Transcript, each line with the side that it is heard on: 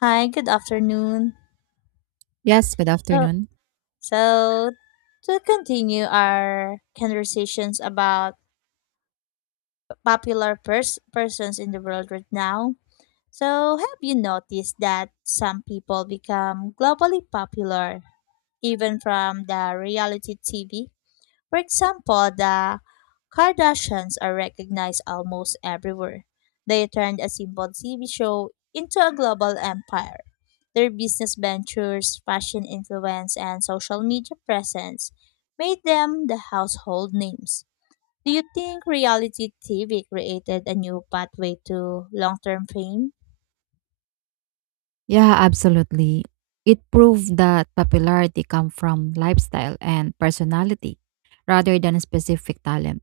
left: Hi, good afternoon.
right: Yes, good
left: So,
right: afternoon.
left: so to continue our conversations about popular persons in the world right now. So, have you noticed that some people become globally popular even from the reality TV? For example, the Kardashians are recognized almost everywhere. They turned a simple TV show into a global empire. Their business ventures, fashion influence, and social media presence made them the household names. Do you think reality TV created a new pathway to long term fame?
right: Yeah, absolutely. It proved that popularity comes from lifestyle and personality rather than specific talent.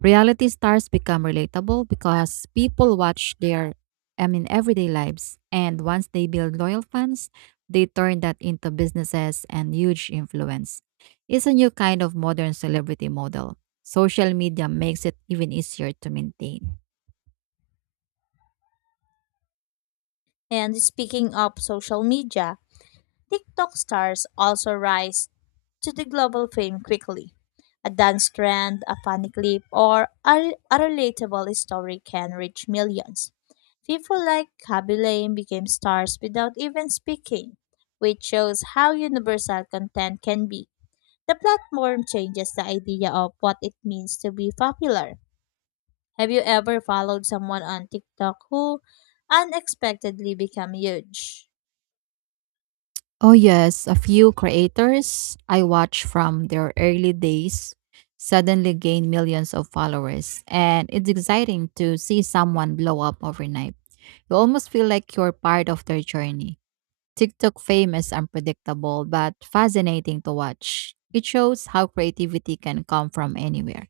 right: Reality stars become relatable because people watch their everyday lives, and once they build loyal fans, they turn that into businesses and huge influence. It's a new kind of modern celebrity model. Social media makes it even easier to maintain.
left: And speaking of social media, TikTok stars also rise to the global fame quickly. A dance trend, a funny clip, or a relatable story can reach millions. People like Kaby Lame became stars without even speaking, which shows how universal content can be. The platform changes the idea of what it means to be popular. Have you ever followed someone on TikTok who unexpectedly became huge?
right: Oh, yes, a few creators I watch from their early days suddenly gain millions of followers, and it's exciting to see someone blow up overnight. You almost feel like you're part of their journey. TikTok fame is unpredictable but fascinating to watch. It shows how creativity can come from anywhere.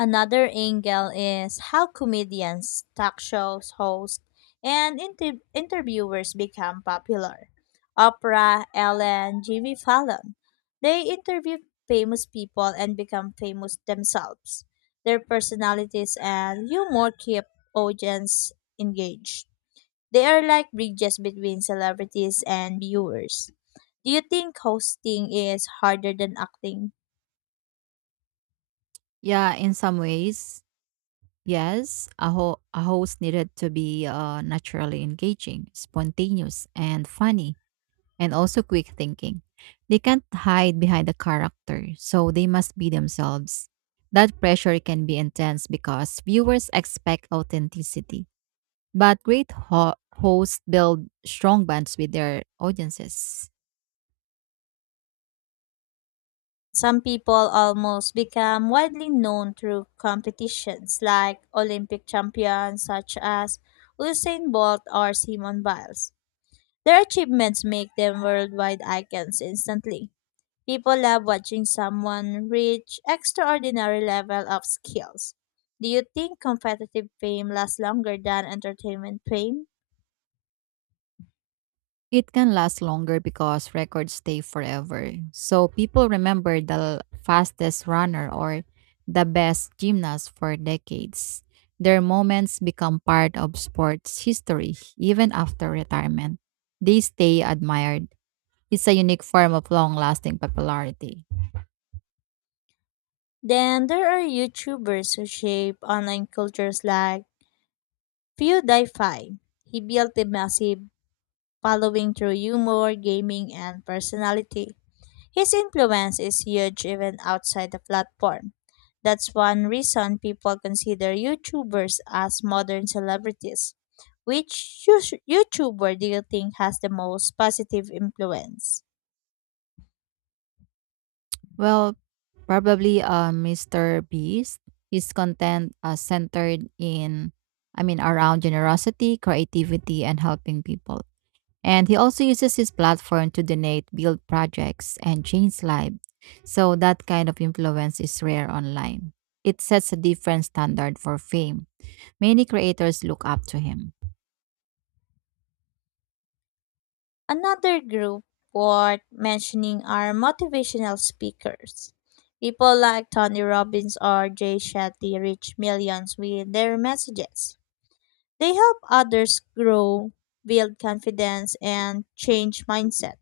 left: Another angle is how comedians, talk shows hosts, and interviewers become popular. Oprah, Ellen, Jimmy Fallon. They interview famous people and become famous themselves. Their personalities and humor keep audience engaged. They are like bridges between celebrities and viewers. Do you think hosting is harder than acting?
right: Yeah, in some ways, yes, a host needed to be naturally engaging, spontaneous, and funny, and also quick thinking. They can't hide behind a character, so they must be themselves. That pressure can be intense because viewers expect authenticity. But great hosts build strong bonds with their audiences.
left: Some people almost become widely known through competitions like Olympic champions such as Usain Bolt or Simone Biles. Their achievements make them worldwide icons instantly. People love watching someone reach extraordinary level of skills. Do you think competitive fame lasts longer than entertainment fame?
right: It can last longer because records stay forever. So people remember the fastest runner or the best gymnast for decades. Their moments become part of sports history even after retirement. They stay admired. It's a unique form of long lasting popularity.
left: Then there are YouTubers who shape online cultures like Pewdiepie. He built a massive following through humor, gaming, and personality. His influence is huge even outside the platform. That's one reason people consider YouTubers as modern celebrities. Which YouTuber do you think has the most positive influence?
right: Well, probably Mr. Beast. His content centered around generosity, creativity, and helping people. And he also uses his platform to donate, build projects, and change lives. So that kind of influence is rare online. It sets a different standard for fame. Many creators look up to him.
left: Another group worth mentioning are motivational speakers. People like Tony Robbins or Jay Shetty reach millions with their messages. They help others grow, build confidence, and change mindset.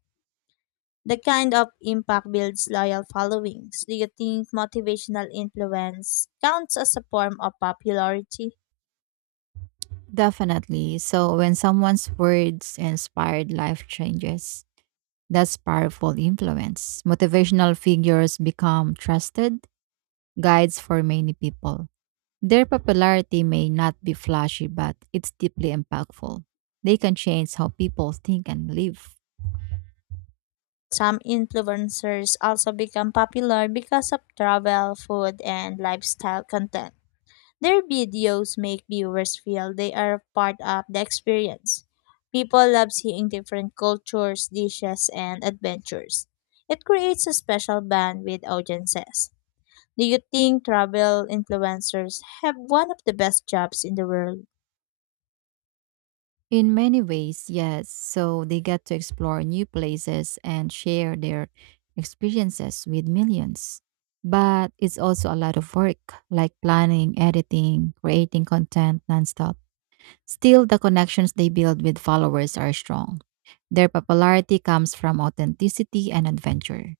left: The kind of impact builds loyal followings. Do you think motivational influence counts as a form of popularity?
right: Definitely. So when someone's words inspired life changes, that's powerful influence. Motivational figures become trusted guides for many people. Their popularity may not be flashy, but it's deeply impactful. They can change how people think and live.
left: Some influencers also become popular because of travel, food, and lifestyle content. Their videos make viewers feel they are part of the experience. People love seeing different cultures, dishes, and adventures. It creates a special bond with audiences. Do you think travel influencers have one of the best jobs in the world?
right: In many ways, yes, so they get to explore new places and share their experiences with millions. But it's also a lot of work, like planning, editing, creating content nonstop. Still, the connections they build with followers are strong. Their popularity comes from authenticity and adventure.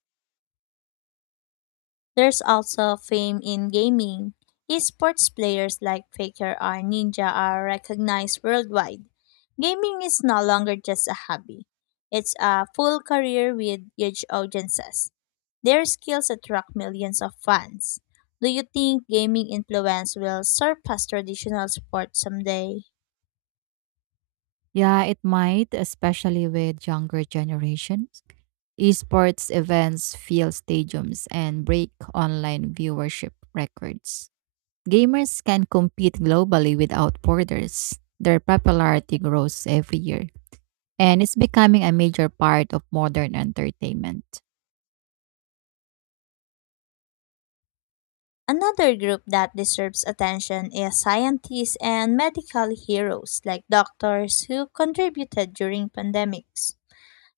left: There's also fame in gaming. Esports players like Faker or Ninja are recognized worldwide. Gaming is no longer just a hobby. It's a full career with huge audiences. Their skills attract millions of fans. Do you think gaming influence will surpass traditional sports someday?
right: Yeah, it might, especially with younger generations. Esports events fill stadiums and break online viewership records. Gamers can compete globally without borders. Their popularity grows every year, and it's becoming a major part of modern entertainment.
left: Another group that deserves attention is scientists and medical heroes like doctors who contributed during pandemics.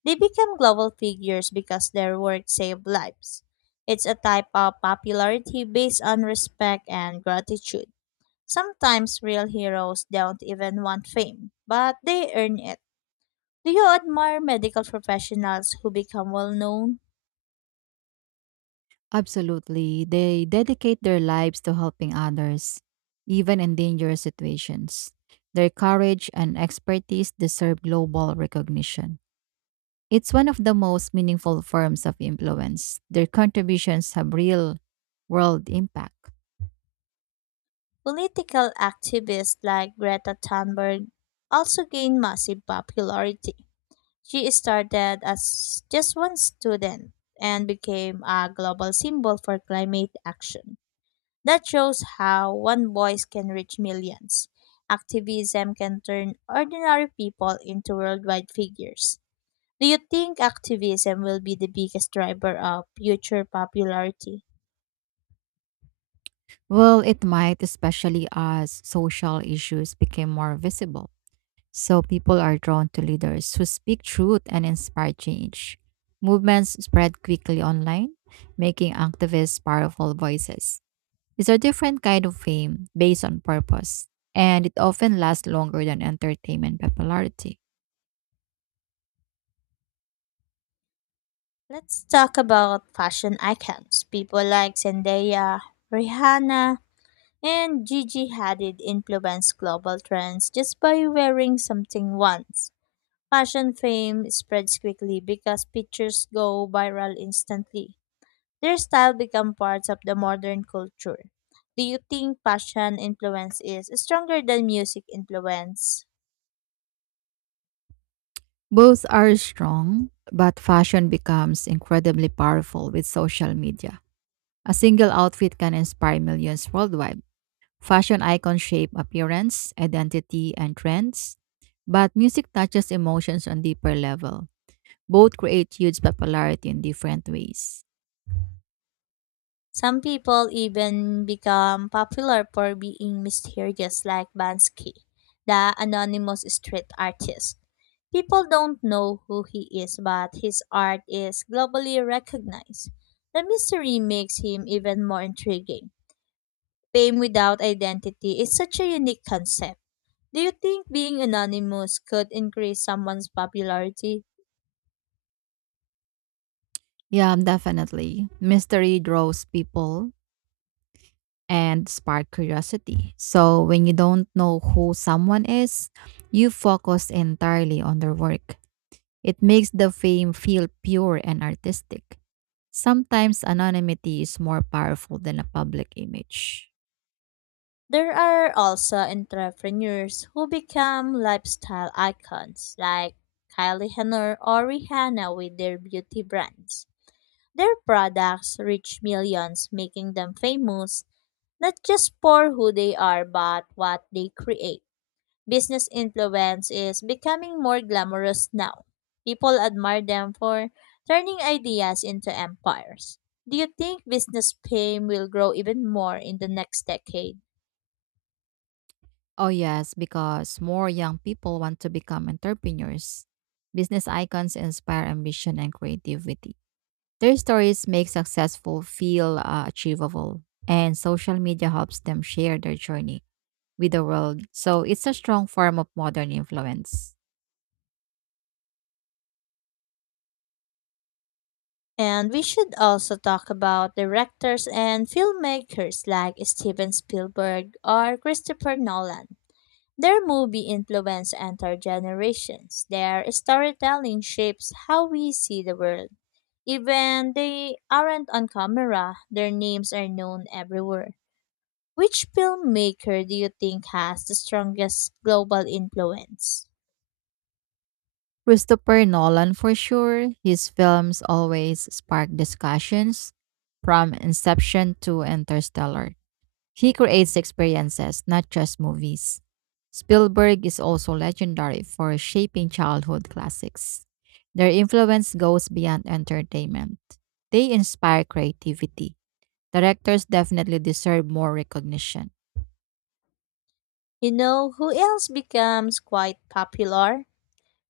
left: They become global figures because their work saved lives. It's a type of popularity based on respect and gratitude. Sometimes real heroes don't even want fame, but they earn it. Do you admire medical professionals who become well known?
right: Absolutely. They dedicate their lives to helping others, even in dangerous situations. Their courage and expertise deserve global recognition. It's one of the most meaningful forms of influence. Their contributions have real world impact.
left: Political activists like Greta Thunberg also gain massive popularity. She started as just one student and became a global symbol for climate action. That shows how one voice can reach millions. Activism can turn ordinary people into worldwide figures. Do you think activism will be the biggest driver of future popularity?
right: Well, it might, especially as social issues became more visible. So people are drawn to leaders who speak truth and inspire change. Movements spread quickly online, making activists powerful voices. It's a different kind of fame based on purpose, and it often lasts longer than entertainment popularity.
left: Let's talk about fashion icons. People like Zendaya, Rihanna, and Gigi Hadid influence global trends just by wearing something once. Fashion fame spreads quickly because pictures go viral instantly. Their style become parts of the modern culture. Do you think fashion influence is stronger than music influence?
right: Both are strong, but fashion becomes incredibly powerful with social media. A single outfit can inspire millions worldwide. Fashion icons shape appearance, identity, and trends, but music touches emotions on deeper level. Both create huge popularity in different ways.
left: Some people even become popular for being mysterious like Bansky, the anonymous street artist. People don't know who he is, but his art is globally recognized. The mystery makes him even more intriguing. Fame without identity is such a unique concept. Do you think being anonymous could increase someone's popularity?
right: Yeah, definitely. Mystery draws people and spark curiosity. So when you don't know who someone is, you focus entirely on their work. It makes the fame feel pure and artistic. Sometimes anonymity is more powerful than a public image.
left: There are also entrepreneurs who become lifestyle icons, like Kylie Jenner or Rihanna with their beauty brands. Their products reach millions, making them famous not just for who they are but what they create. Business influence is becoming more glamorous now. People admire them for turning ideas into empires. Do you think business fame will grow even more in the next decade?
right: Oh, yes, because more young people want to become entrepreneurs. Business icons inspire ambition and creativity. Their stories make successful feel achievable, and social media helps them share their journey with the world. So it's a strong form of modern influence.
left: And we should also talk about directors and filmmakers like Steven Spielberg or Christopher Nolan. Their movie influence entire generations. Their storytelling shapes how we see the world. Even they aren't on camera, their names are known everywhere. Which filmmaker do you think has the strongest global influence?
right: Christopher Nolan for sure. His films always spark discussions from Inception to Interstellar. He creates experiences, not just movies. Spielberg is also legendary for shaping childhood classics. Their influence goes beyond entertainment. They inspire creativity. Directors definitely deserve more recognition.
left: You know who else becomes quite popular?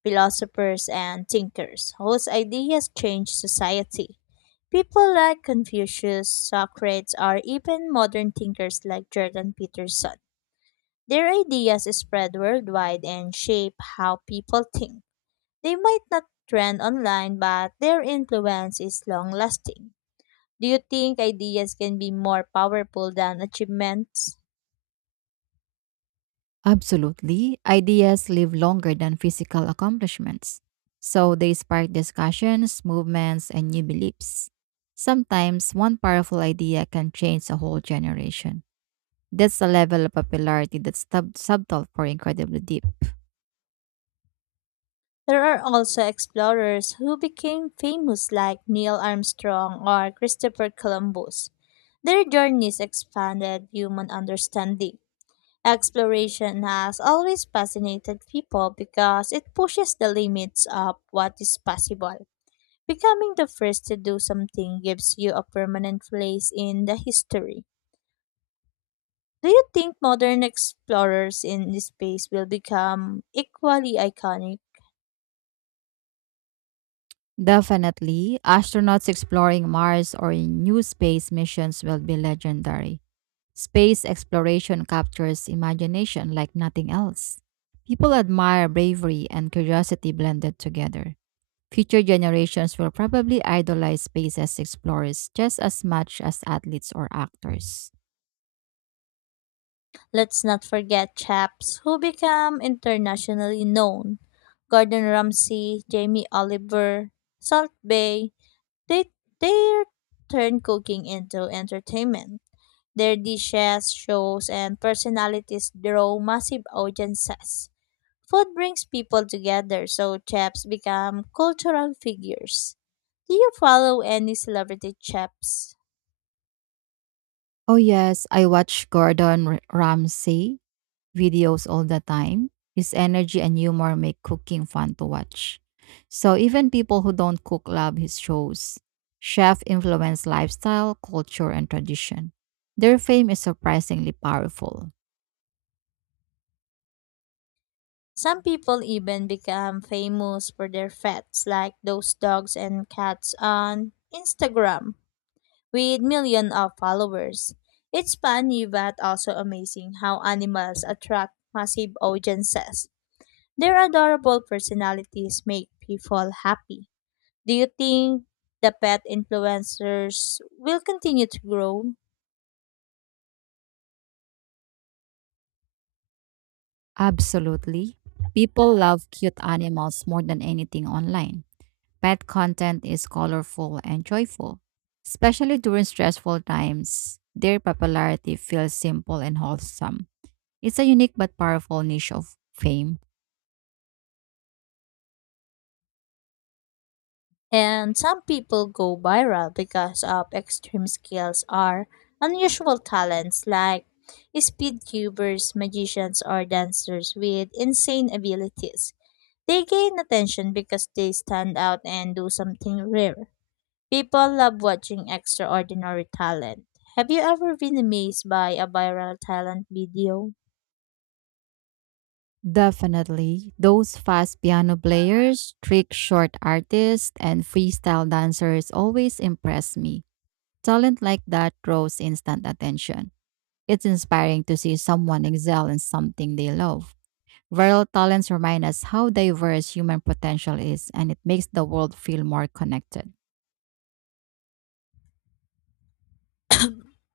left: Philosophers and thinkers whose ideas change society. People like Confucius, Socrates, or even modern thinkers like Jordan Peterson. Their ideas spread worldwide and shape how people think. They might not trend online, but their influence is long lasting. Do you think ideas can be more powerful than achievements?
right: Absolutely. Ideas live longer than physical accomplishments. So they spark discussions, movements, and new beliefs. Sometimes one powerful idea can change a whole generation. That's a level of popularity that's subtle for incredibly deep.
left: There are also explorers who became famous, like Neil Armstrong or Christopher Columbus. Their journeys expanded human understanding. Exploration has always fascinated people because it pushes the limits of what is possible. Becoming the first to do something gives you a permanent place in the history. Do you think modern explorers in space will become equally iconic?
right: Definitely, astronauts exploring Mars or in new space missions will be legendary. Space exploration captures imagination like nothing else. People admire bravery and curiosity blended together. Future generations will probably idolize space explorers just as much as athletes or actors.
left: Let's not forget chaps who become internationally known. Gordon Ramsay, Jamie Oliver, Salt Bay, they they turn cooking into entertainment. Their dishes, shows, and personalities draw massive audiences. Food brings people together, so chefs become cultural figures. Do you follow any celebrity chefs?
right: Oh, yes, I watch Gordon Ramsay videos all the time. His energy and humor make cooking fun to watch. So, even people who don't cook love his shows. Chef influence lifestyle, culture, and tradition. Their fame is surprisingly powerful.
left: Some people even become famous for their pets, like those dogs and cats on Instagram with millions of followers. It's funny but also amazing how animals attract massive audiences. Their adorable personalities make people happy. Do you think the pet influencers will continue to grow?
right: Absolutely. People love cute animals more than anything online. Pet content is colorful and joyful, especially during stressful times. Their popularity feels simple and wholesome. It's a unique but powerful niche of fame.
left: And some people go viral because of extreme skills or unusual talents like speed cubers, magicians, or dancers with insane abilities. They gain attention because they stand out and do something rare. People love watching extraordinary talent. Have you ever been amazed by a viral talent video?
right: Definitely, those fast piano players, trick short artists, and freestyle dancers always impress me. Talent like that draws instant attention. It's inspiring to see someone excel in something they love. Viral talents remind us how diverse human potential is, and it makes the world feel more connected.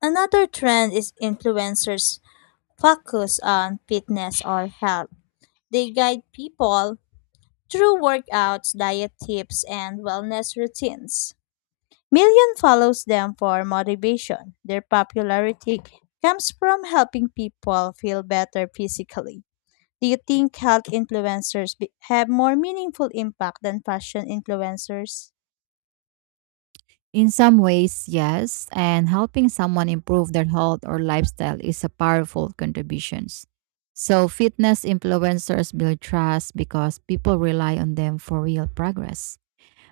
left: Another trend is influencers focus on fitness or health. They guide people through workouts, diet tips, and wellness routines. Million follows them for motivation. Their popularity comes from helping people feel better physically. Do you think health influencers have more meaningful impact than fashion influencers?
right: In some ways, yes, and helping someone improve their health or lifestyle is a powerful contribution. So, fitness influencers build trust because people rely on them for real progress.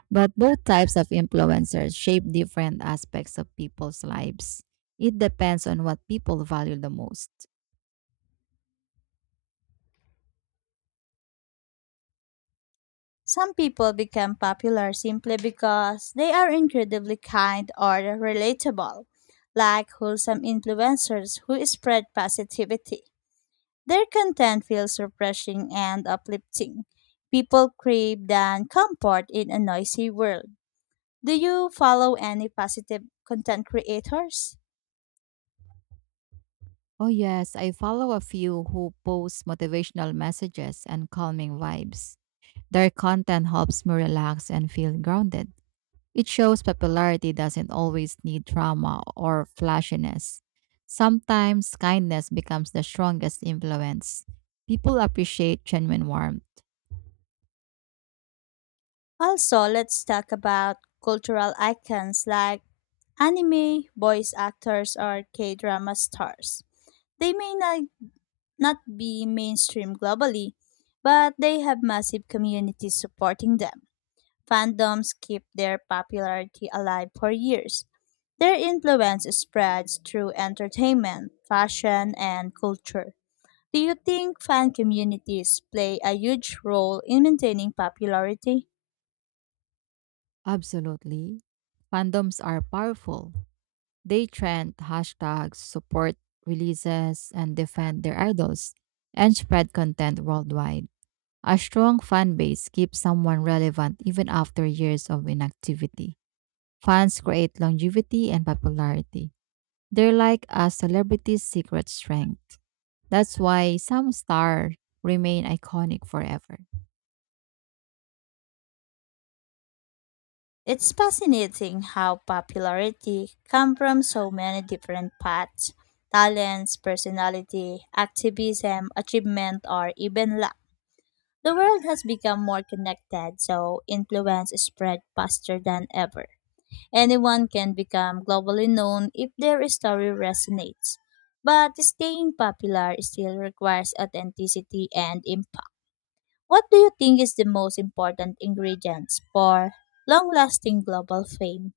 right: But both types of influencers shape different aspects of people's lives. It depends on what people value the most.
left: Some people become popular simply because they are incredibly kind or relatable, like wholesome influencers who spread positivity. Their content feels refreshing and uplifting. People crave than comfort in a noisy world. Do you follow any positive content creators?
right: Oh, yes, I follow a few who post motivational messages and calming vibes. Their content helps me relax and feel grounded. It shows popularity doesn't always need drama or flashiness. Sometimes kindness becomes the strongest influence. People appreciate genuine warmth.
left: Also, let's talk about cultural icons like anime, voice actors, or K drama stars they may not be mainstream globally, but they have massive communities supporting them. Fandoms keep their popularity alive for years. Their influence spreads through entertainment, fashion, and culture. Do you think fan communities play a huge role in maintaining popularity?
right: Absolutely. Fandoms are powerful. They trend hashtags, support releases, and defend their idols, and spread content worldwide. A strong fan base keeps someone relevant even after years of inactivity. Fans create longevity and popularity. They're like a celebrity's secret strength. That's why some stars remain iconic forever.
left: It's fascinating how popularity comes from so many different paths talents, personality, activism, achievement, or even luck. The world has become more connected, so influence is spread faster than ever. Anyone can become globally known if their story resonates. But staying popular still requires authenticity and impact. What do you think is the most important ingredients for long-lasting global fame?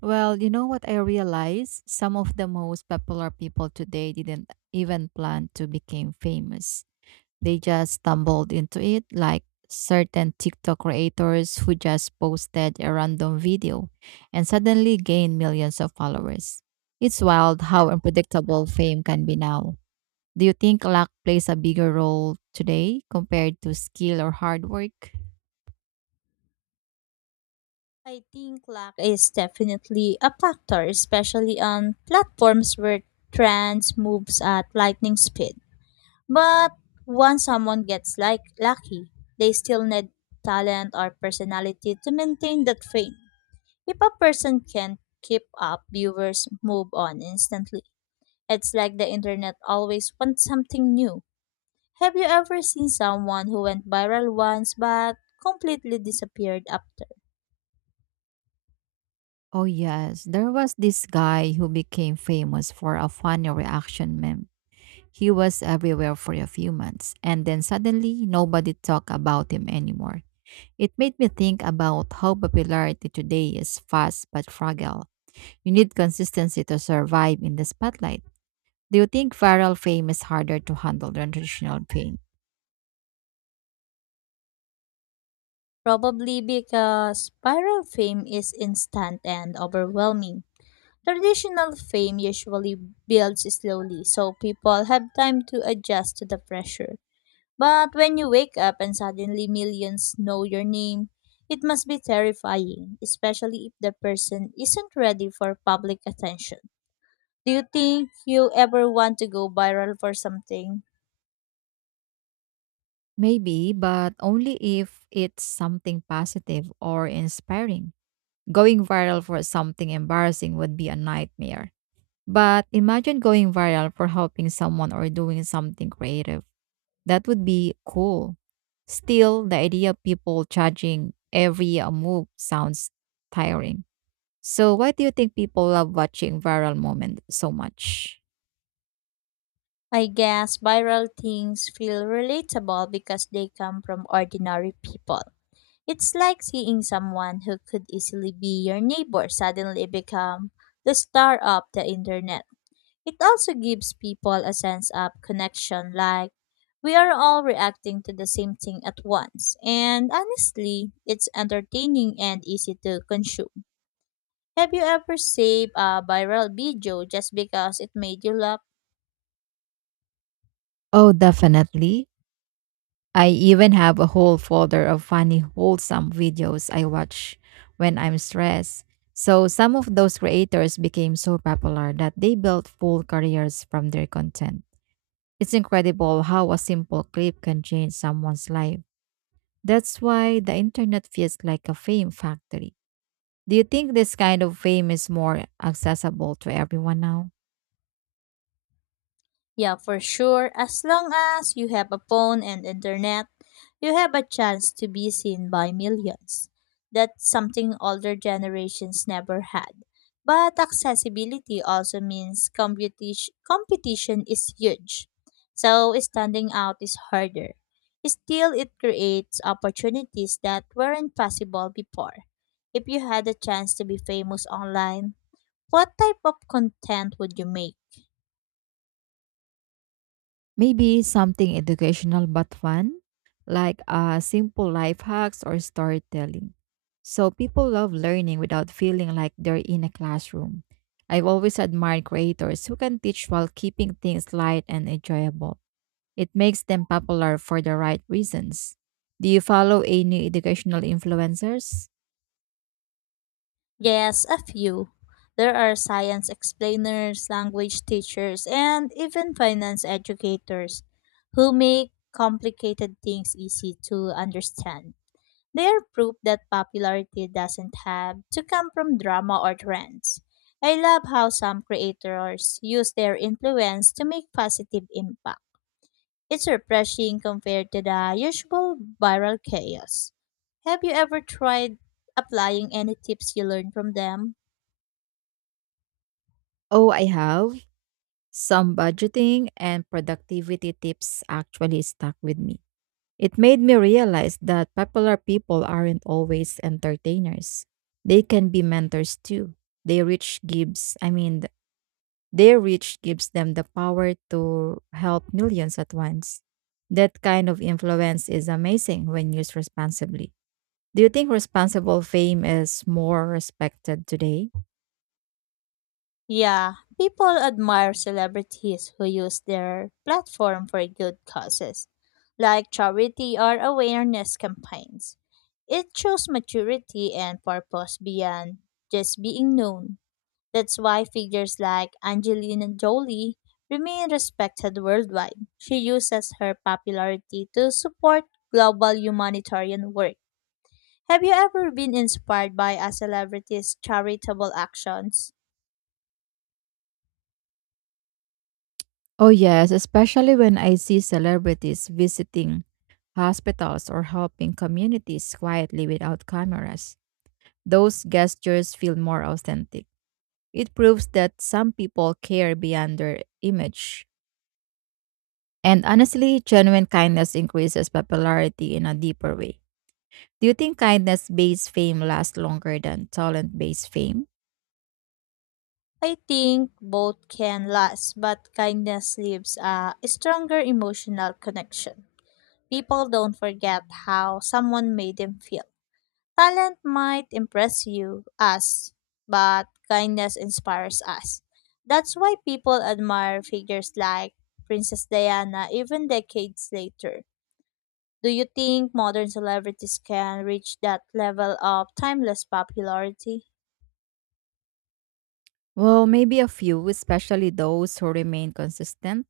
right: Well, you know what I realized? Some of the most popular people today didn't even plan to become famous. They just stumbled into it, like certain TikTok creators who just posted a random video and suddenly gained millions of followers. It's wild how unpredictable fame can be now. Do you think luck plays a bigger role today compared to skill or hard work?
left: I think luck is definitely a factor, especially on platforms where trends moves at lightning speed. But once someone gets like lucky, they still need talent or personality to maintain that fame. If a person can't keep up, viewers move on instantly. It's like the internet always wants something new. Have you ever seen someone who went viral once but completely disappeared after?
right: Oh, yes. There was this guy who became famous for a funny reaction meme. He was everywhere for a few months, and then suddenly nobody talked about him anymore. It made me think about how popularity today is fast but fragile. You need consistency to survive in the spotlight. Do you think viral fame is harder to handle than traditional fame?
left: Probably because viral fame is instant and overwhelming. Traditional fame usually builds slowly, so people have time to adjust to the pressure. But when you wake up and suddenly millions know your name, it must be terrifying, especially if the person isn't ready for public attention. Do you think you ever want to go viral for something?
right: Maybe, but only if it's something positive or inspiring. Going viral for something embarrassing would be a nightmare. But imagine going viral for helping someone or doing something creative. That would be cool. Still, the idea of people judging every move sounds tiring. So, why do you think people love watching viral moments so much?
left: I guess viral things feel relatable because they come from ordinary people. It's like seeing someone who could easily be your neighbor suddenly become the star of the internet. It also gives people a sense of connection, like we are all reacting to the same thing at once. And honestly, it's entertaining and easy to consume. Have you ever saved a viral video just because it made you laugh?
right: Oh, definitely. I even have a whole folder of funny, wholesome videos I watch when I'm stressed. So, some of those creators became so popular that they built full careers from their content. It's incredible how a simple clip can change someone's life. That's why the internet feels like a fame factory. Do you think this kind of fame is more accessible to everyone now?
left: Yeah, for sure. As long as you have a phone and internet, you have a chance to be seen by millions. That's something older generations never had. But accessibility also means competition is huge. So standing out is harder. Still, it creates opportunities that weren't possible before. If you had a chance to be famous online, what type of content would you make?
right: Maybe something educational but fun, like simple life hacks or storytelling. So people love learning without feeling like they're in a classroom. I've always admired creators who can teach while keeping things light and enjoyable. It makes them popular for the right reasons. Do you follow any educational influencers?
left: Yes, a few. There are science explainers, language teachers, and even finance educators who make complicated things easy to understand. They are proof that popularity doesn't have to come from drama or trends. I love how some creators use their influence to make positive impact. It's refreshing compared to the usual viral chaos. Have you ever tried applying any tips you learned from them?
right: Oh, I have. Some budgeting and productivity tips actually stuck with me. It made me realize that popular people aren't always entertainers. They can be mentors too. They reach gives, I mean, th- Their reach gives them the power to help millions at once. That kind of influence is amazing when used responsibly. Do you think responsible fame is more respected today?
left: Yeah, people admire celebrities who use their platform for good causes, like charity or awareness campaigns. It shows maturity and purpose beyond just being known. That's why figures like Angelina Jolie remain respected worldwide. She uses her popularity to support global humanitarian work. Have you ever been inspired by a celebrity's charitable actions?
right: Oh, yes, especially when I see celebrities visiting hospitals or helping communities quietly without cameras. Those gestures feel more authentic. It proves that some people care beyond their image. And honestly, genuine kindness increases popularity in a deeper way. Do you think kindness based fame lasts longer than talent based fame?
left: I think both can last, but kindness leaves a stronger emotional connection. People don't forget how someone made them feel. Talent might impress us, but kindness inspires us. That's why people admire figures like Princess Diana even decades later. Do you think modern celebrities can reach that level of timeless popularity?
right: Well, maybe a few, especially those who remain consistent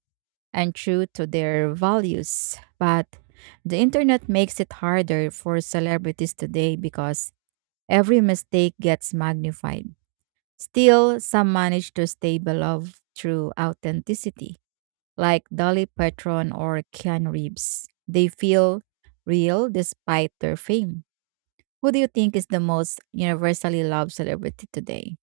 right: and true to their values. But the internet makes it harder for celebrities today because every mistake gets magnified. Still, some manage to stay beloved through authenticity, like Dolly Parton or Keanu Reeves. They feel real despite their fame. Who do you think is the most universally loved celebrity today?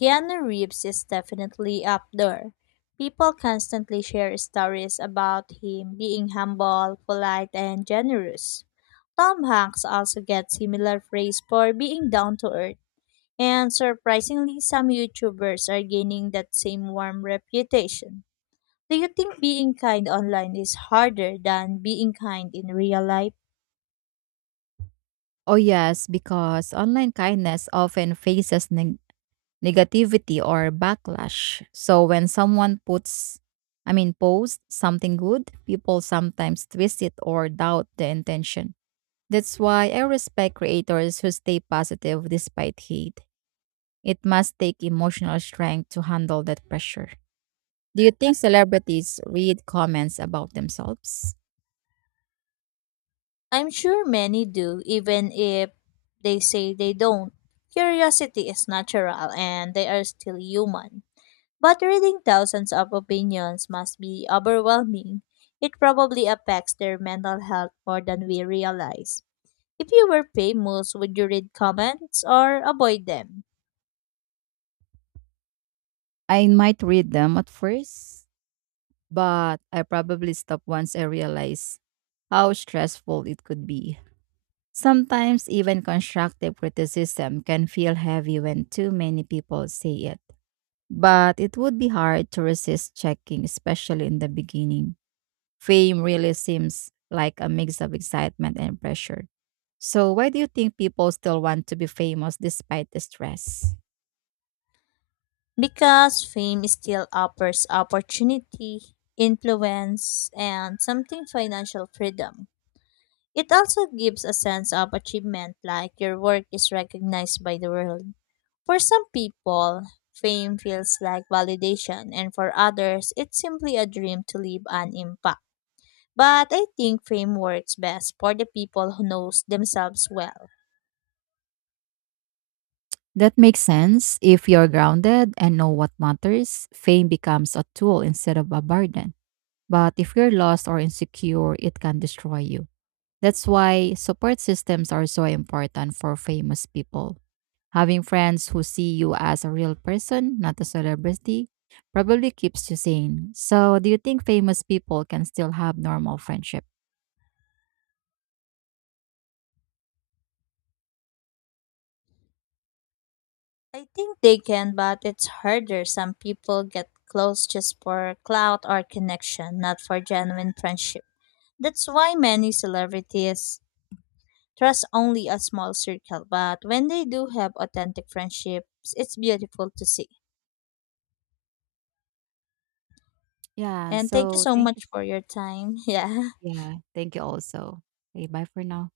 left: Keanu Reeves is definitely up there. People constantly share stories about him being humble, polite, and generous. Tom Hanks also gets similar praise for being down to earth, and surprisingly, some YouTubers are gaining that same warm reputation. Do you think being kind online is harder than being kind in real life?
right: Oh, yes, because online kindness often faces negativity or backlash. So when someone puts I mean posts something good, people sometimes twist it or doubt the intention. That's why I respect creators who stay positive despite hate. It must take emotional strength to handle that pressure. Do you think celebrities read comments about themselves?
left: I'm sure many do, even if they say they don't. Curiosity is natural and they are still human. But reading thousands of opinions must be overwhelming. It probably affects their mental health more than we realize. If you were famous, would you read comments or avoid them?
right: I might read them at first, but I probably stopped once I realized how stressful it could be. Sometimes even constructive criticism can feel heavy when too many people say it. But it would be hard to resist checking, especially in the beginning. Fame really seems like a mix of excitement and pressure. So, why do you think people still want to be famous despite the stress?
left: Because fame still offers opportunity, influence, and something financial freedom. It also gives a sense of achievement, like your work is recognized by the world. For some people, fame feels like validation, and for others, it's simply a dream to leave an impact. But I think fame works best for the people who knows themselves well.
right: That makes sense. If you're grounded and know what matters, fame becomes a tool instead of a burden. But if you're lost or insecure, it can destroy you. That's why support systems are so important for famous people. Having friends who see you as a real person, not a celebrity, probably keeps you sane. So, do you think famous people can still have normal friendship?
left: I think they can, but it's harder. Some people get close just for clout or connection, not for genuine friendship. That's why many celebrities Trust only a small circle, but when they do have authentic friendships, it's beautiful to see.
right: Yeah,
left: And thank you
right: so
left: so
right: thank you.
left: much for your time. Yeah.
right: Yeah, thank you also. Okay, bye for now.